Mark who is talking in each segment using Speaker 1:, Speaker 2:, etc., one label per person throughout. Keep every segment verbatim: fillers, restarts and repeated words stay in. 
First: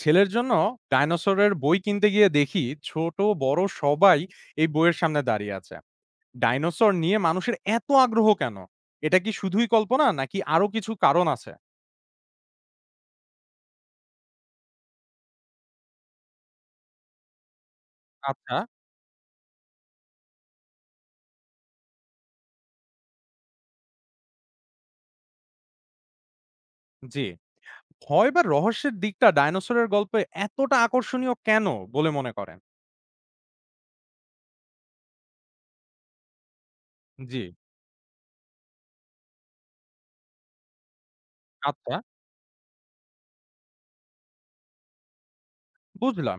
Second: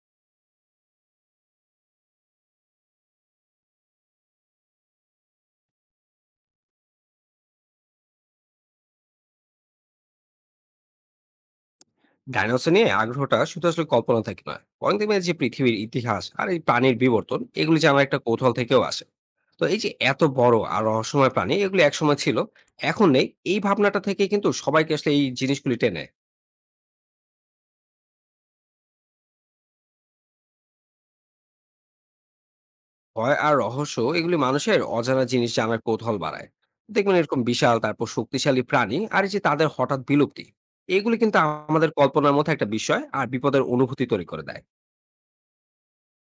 Speaker 1: ছেলের জন্য ডাইনোসরের বই কিনতে গিয়ে দেখি ছোট বড় সবাই এই বইয়ের সামনে দাঁড়িয়ে আছে। ডাইনোসর নিয়ে মানুষের এত আগ্রহ কেন? এটা কি শুধুই কল্পনা নাকি আরো কিছু কারণ আছে?
Speaker 2: ডাইনোসর নিয়ে আগ্রহটা শুধু আসলে কল্পনা থেকে নয়, বরং দেখবেন যে পৃথিবীর ইতিহাস আর এই প্রাণীর বিবর্তন এগুলি জানার একটা কৌতূহল
Speaker 1: আচ্ছা।
Speaker 2: থেকেও আসে। তো এই যে এত বড় আর রহস্যময় প্রাণী এগুলি একসময় ছিল, এখন নেই, এই ভাবনাটা থেকে কিন্তু সবাইকে আসলে এই জিনিসগুলি টেনে।
Speaker 1: জি, ভয় বা রহস্যের দিকটা ডাইনোসরের গল্পে এতটা আকর্ষণীয় কেন বলে মনে করেন?
Speaker 2: ভয় আর রহস্য এগুলি মানুষের অজানা জিনিস জানার কৌতূহল বাড়ায়। দেখবেন
Speaker 1: জি।
Speaker 2: এরকম বিশাল, তারপর শক্তিশালী প্রাণী আর এই যে তাদের হঠাৎ বিলুপ্তি, এগুলি কিন্তু আমাদের
Speaker 1: আচ্ছা।
Speaker 2: কল্পনার মধ্যে একটা বিষয় আর বিপদের অনুভূতি তৈরি করে দেয়।
Speaker 1: বুঝলাম।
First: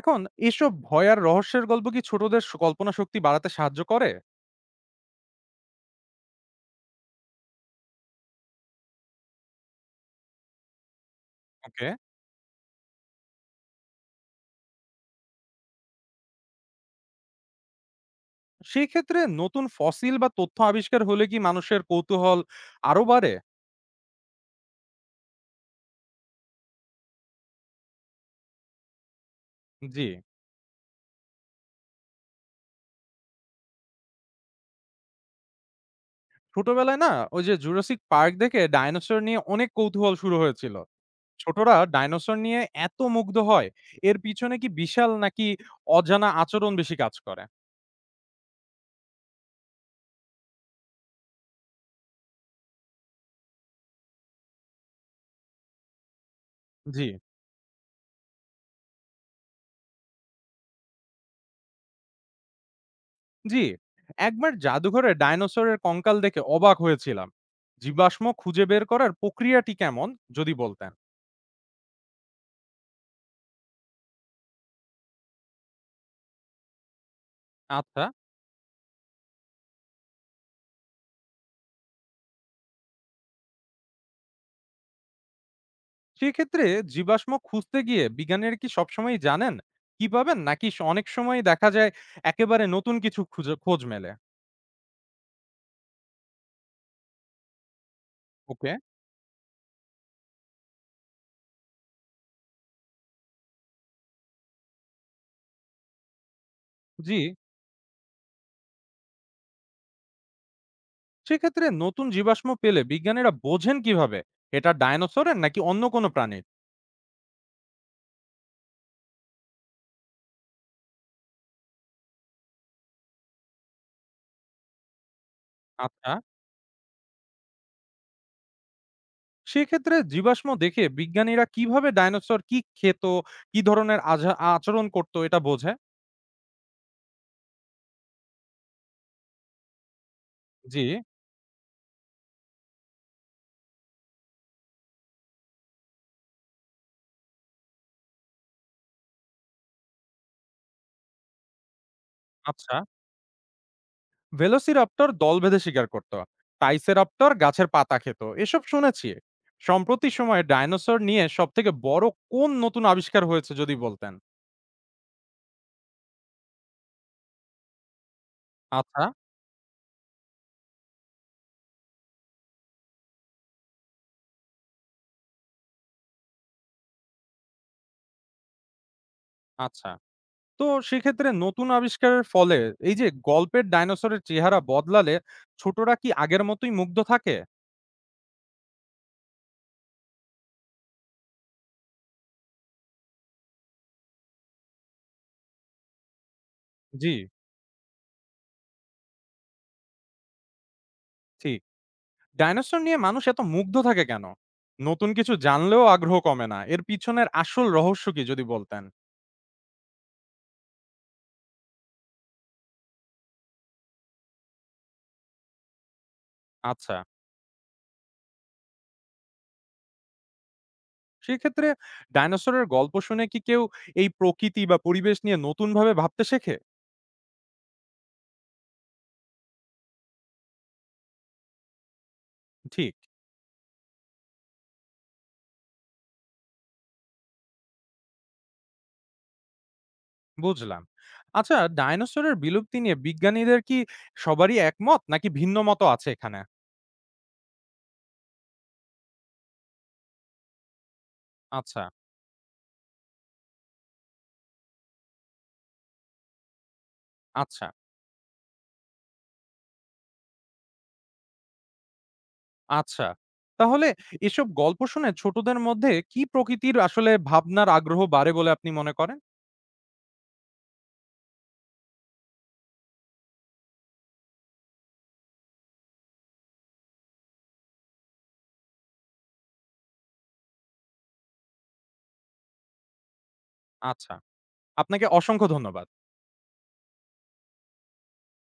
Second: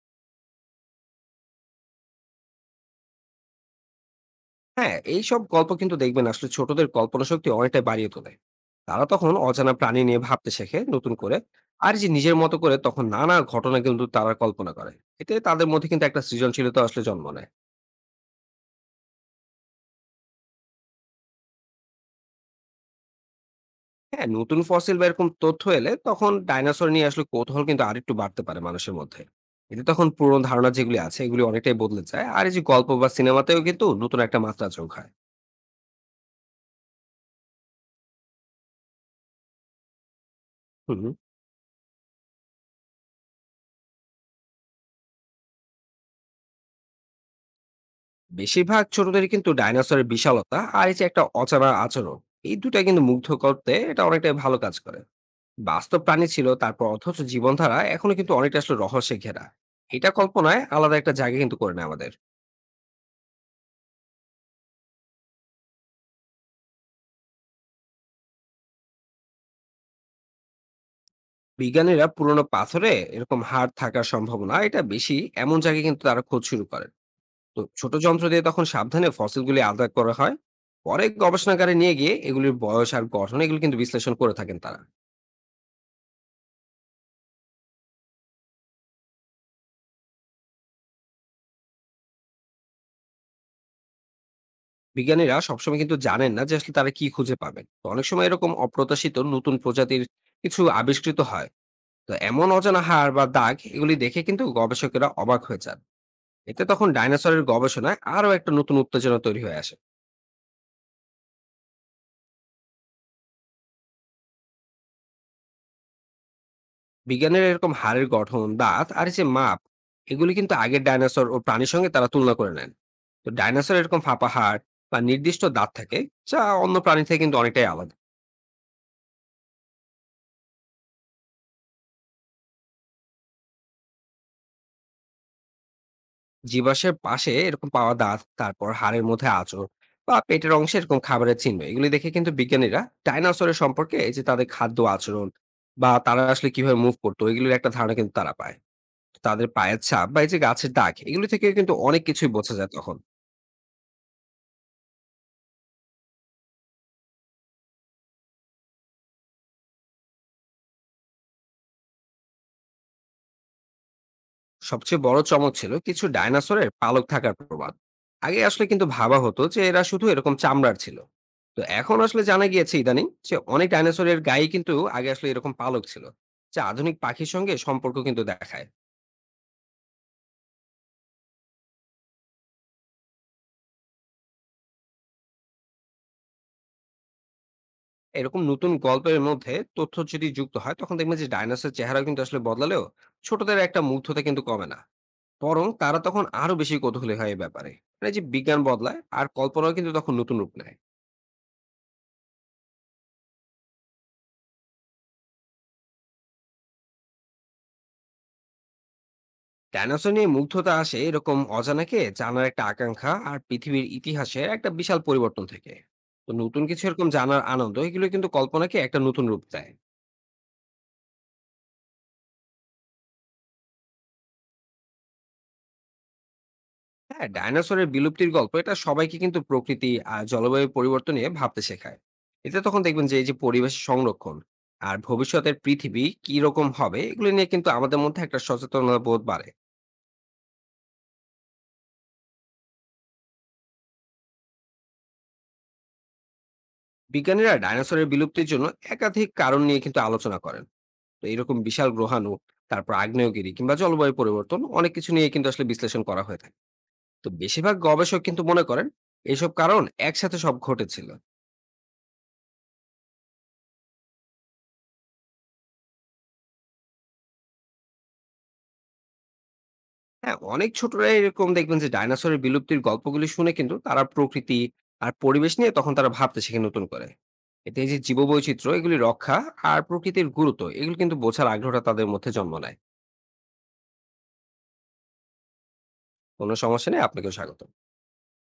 Speaker 1: এখন এসব ভয় আর রহস্যের গল্প কি ছোটদের স- কল্পনা শক্তি বাড়াতে সাহায্য করে?
Speaker 2: হ্যাঁ, এইসব গল্প কিন্তু দেখবেন আসলে ছোটদের কল্পনা শক্তি অনেকটাই বাড়িয়ে তোলে। তারা তখন অজানা প্রাণী নিয়ে ভাবতে শেখে নতুন করে।
Speaker 1: ওকে।
Speaker 2: আর এই যে নিজের মতো করে তখন নানা ঘটনা কিন্তু তারা কল্পনা করে। এতে তাদের মধ্যে কিন্তু একটা সৃজনশীলতা আসলে জন্ম নেয়।
Speaker 1: সেই ক্ষেত্রে নতুন ফসিল বা তথ্য আবিষ্কার হলে কি মানুষের কৌতূহল আরো বাড়ে?
Speaker 2: হ্যাঁ, নতুন ফসিল বা এরকম তথ্য এলে তখন ডাইনোসর নিয়ে আসলে কৌতূহল কিন্তু আরেকটু বাড়তে পারে মানুষের মধ্যে। এতে
Speaker 1: জি।
Speaker 2: তখন পুরনো ধারণা যেগুলি আছে এগুলি অনেকটাই বদলে যায়। আর এই যে গল্প বা সিনেমাতেও কিন্তু নতুন একটা মাত্রা যোগ হয়।
Speaker 1: ছোটবেলায় না ওই যে জুরাসিক পার্ক দেখে ডাইনোসর নিয়ে অনেক কৌতূহল শুরু হয়েছিল।
Speaker 2: হুম।
Speaker 1: ছোটরা ডাইনোসর নিয়ে এত মুগ্ধ হয়, এর পিছনে কি বিশাল নাকি অজানা আচরণ বেশি কাজ করে?
Speaker 2: বেশিরভাগ ছোটদের কিন্তু ডাইনোসরের বিশালতা আর এই যে একটা অচেনা আচরণ, এই দুটা কিন্তু মুগ্ধ করতে এটা অনেকটাই ভালো কাজ করে। বাস্তব প্রাণী ছিল, তারপর
Speaker 1: জি,
Speaker 2: অথচ জীবনধারা এখনো কিন্তু অনেকটা আসলে রহস্যে ঘেরা। এটা কল্পনায় আলাদা একটা জায়গা কিন্তু করে নেয় আমাদের।
Speaker 1: জি। একবার জাদুঘরে ডাইনোসরের কঙ্কাল দেখে অবাক হয়েছিলাম। জীবাশ্ম খুঁজে বের করার প্রক্রিয়াটি কেমন যদি বলতেন?
Speaker 2: বিজ্ঞানীরা পুরনো পাথরে এরকম হাড় থাকার সম্ভাবনা এটা বেশি, এমন জায়গায় কিন্তু তারা খোঁজ শুরু করেন। তো ছোট
Speaker 1: আচ্ছা।
Speaker 2: যন্ত্র দিয়ে তখন সাবধানে ফসিলগুলি আলাদা করা হয়। পরে গবেষণাগারে নিয়ে গিয়ে এগুলির বয়স আর গঠন এগুলো কিন্তু বিশ্লেষণ করে থাকেন তারা।
Speaker 1: সেক্ষেত্রে জীবাশ্ম খুঁজতে গিয়ে বিজ্ঞানীরা কি সবসময়ই জানেন কি পাবেন, নাকি স অনেক সময়ই দেখা যায় একেবারে নতুন কিছু খুঁজে খোঁজ মেলে?
Speaker 2: বিজ্ঞানীরা সবসময় কিন্তু জানেন না যে আসলে তারা কি খুঁজে পাবেন। তো অনেক সময় এরকম
Speaker 1: ওকে।
Speaker 2: অপ্রত্যাশিত নতুন প্রজাতির কিছু আবিষ্কৃত হয়। তো এমন অজানা হাড় বা দাগ এগুলি দেখে কিন্তু গবেষকেরা অবাক হয়ে যান। এতে তখন
Speaker 1: জি।
Speaker 2: ডাইনোসরের গবেষণায় আরো একটা নতুন উত্তেজনা তৈরি হয়ে আসে।
Speaker 1: সেক্ষেত্রে নতুন জীবাশ্ম পেলে বিজ্ঞানীরা বোঝেন কিভাবে এটা ডায়নোসরের নাকি অন্য কোনো প্রাণীর?
Speaker 2: বিজ্ঞানীরা এরকম হাড়ের গঠন, দাঁত আর এই যে মাপ, এগুলি কিন্তু আগের ডাইনোসর ও প্রাণীর সঙ্গে তারা তুলনা করে নেন। তো ডাইনোসর এরকম ফাঁপা হাড় বা নির্দিষ্ট দাঁত থাকে,
Speaker 1: আচ্ছা।
Speaker 2: যা অন্য প্রাণী থেকে কিন্তু অনেকটাই আলাদা।
Speaker 1: সেক্ষেত্রে জীবাশ্ম দেখে বিজ্ঞানীরা কিভাবে ডায়নোসর কি খেত, কি ধরনের আঝা- আচরণ করত এটা বোঝে?
Speaker 2: জীবাশ্মের পাশে এরকম পাওয়া দাঁত, তারপর হাড়ের মধ্যে আঁচড় বা পেটের অংশে
Speaker 1: জি।
Speaker 2: এরকম খাবারের চিহ্ন এগুলি দেখে কিন্তু বিজ্ঞানীরা ডাইনোসরের সম্পর্কে এই যে তাদের খাদ্য আচরণ বা তারা আসলে কিভাবে মুভ করতো এগুলির একটা ধারণা কিন্তু তারা পায়। তাদের পায়ের ছাপ বা এই যে গাছের দাগ এগুলি থেকে কিন্তু অনেক কিছুই বোঝা যায়
Speaker 1: আচ্ছা।
Speaker 2: তখন।
Speaker 1: ভেলোসিরাপ্টর দল বেঁধে শিকার করত, টাইসেরাপ্টর গাছের পাতা খেত, এসব শুনেছি। সম্প্রতি সময়ে ডায়নোসর নিয়ে সব থেকে বড় কোন নতুন আবিষ্কার হয়েছে যদি বলতেন?
Speaker 2: সবচেয়ে বড় চমক ছিল কিছু ডায়নোসরের পালক থাকার প্রবাদ। আগে আসলে কিন্তু
Speaker 1: আচ্ছা।
Speaker 2: ভাবা হতো যে এরা শুধু এরকম চামড়ার ছিল। তো এখন আসলে জানা গিয়েছে ইদানিং যে অনেক ডাইনোসরের গায়ে কিন্তু আগে আসলে এরকম পালক ছিল, যা আধুনিক পাখির সঙ্গে সম্পর্ক কিন্তু দেখায়।
Speaker 1: আচ্ছা, তো সেক্ষেত্রে নতুন আবিষ্কারের ফলে এই যে গল্পের ডাইনোসরের চেহারা বদলালে ছোটরা কি আগের মতোই মুগ্ধ থাকে?
Speaker 2: এরকম নতুন গল্পের মধ্যে তথ্য যদি যুক্ত হয় তখন দেখবেন যে ডাইনোসরের চেহারা কিন্তু আসলে বদলালেও ছোটদের একটা মুগ্ধতা কিন্তু কমে না, বরং তারা তখন আরো বেশি
Speaker 1: জি।
Speaker 2: কৌতূহলী হয় এই ব্যাপারে। মানে যে বিজ্ঞান বদলায় আর কল্পনাও কিন্তু তখন নতুন রূপ নেয়।
Speaker 1: ঠিক। ডাইনোসর নিয়ে মানুষ এত মুগ্ধ থাকে কেন, নতুন কিছু জানলেও আগ্রহ কমে না, এর পিছনের আসল রহস্য কি যদি বলতেন?
Speaker 2: ডাইনোসর নিয়ে মুগ্ধতা আসে এরকম অজানাকে জানার একটা আকাঙ্ক্ষা আর পৃথিবীর ইতিহাসে একটা বিশাল পরিবর্তন থেকে। তো নতুন কিছু
Speaker 1: আচ্ছা।
Speaker 2: এরকম জানার আনন্দ এগুলো কিন্তু কল্পনাকে একটা নতুন রূপ দেয়।
Speaker 1: সেক্ষেত্রে ডাইনোসরের গল্প শুনে কি কেউ এই প্রকৃতি বা পরিবেশ নিয়ে নতুন ভাবে ভাবতে শেখে?
Speaker 2: হ্যাঁ, ডাইনোসরের বিলুপ্তির গল্প এটা সবাইকে কিন্তু প্রকৃতি আর জলবায়ু পরিবর্তন নিয়ে ভাবতে শেখায়। এতে তখন
Speaker 1: ঠিক।
Speaker 2: দেখবেন যে এই যে পরিবেশ সংরক্ষণ আর ভবিষ্যতের পৃথিবী কি রকম হবে এগুলো নিয়ে কিন্তু আমাদের মধ্যে একটা সচেতনতা বোধ বাড়ে।
Speaker 1: বুঝলাম। আচ্ছা, ডাইনোসরের বিলুপ্তি নিয়ে বিজ্ঞানীদের কি সবারই একমত নাকি ভিন্ন মত আছে এখানে?
Speaker 2: বিজ্ঞানীরা ডাইনোসরের বিলুপ্তির জন্য একাধিক কারণ নিয়ে কিন্তু আলোচনা করেন। তো এরকম
Speaker 1: আচ্ছা।
Speaker 2: বিশাল গ্রহাণু, তারপর আগ্নেয়গিরি কিংবা জলবায়ু পরিবর্তন, অনেক কিছু নিয়ে কিন্তু আসলে বিশ্লেষণ করা হয়ে থাকে। তো
Speaker 1: আচ্ছা।
Speaker 2: বেশিরভাগ গবেষক কিন্তু মনে করেন এইসব কারণ একসাথে সব ঘটেছিল।
Speaker 1: আচ্ছা। তাহলে এসব গল্প শুনে ছোটদের মধ্যে কি প্রকৃতির আসলে ভাবনার আগ্রহ বাড়ে বলে আপনি মনে করেন?
Speaker 2: হ্যাঁ, অনেক ছোটরা এরকম দেখবেন যে ডাইনোসরের বিলুপ্তির গল্পগুলি শুনে কিন্তু তারা প্রকৃতি আর পরিবেশ নিয়ে তখন তারা ভাবতে শেখে নতুন করে। এতে এই যে জীববৈচিত্র্য এগুলি রক্ষা আর প্রকৃতির গুরুত্ব এগুলো কিন্তু বোঝার আগ্রহটা তাদের মধ্যে জন্ম নেয়।
Speaker 1: আচ্ছা, আপনাকে অসংখ্য ধন্যবাদ।
Speaker 2: কোনো সমস্যা নেই, আপনাকেও স্বাগত।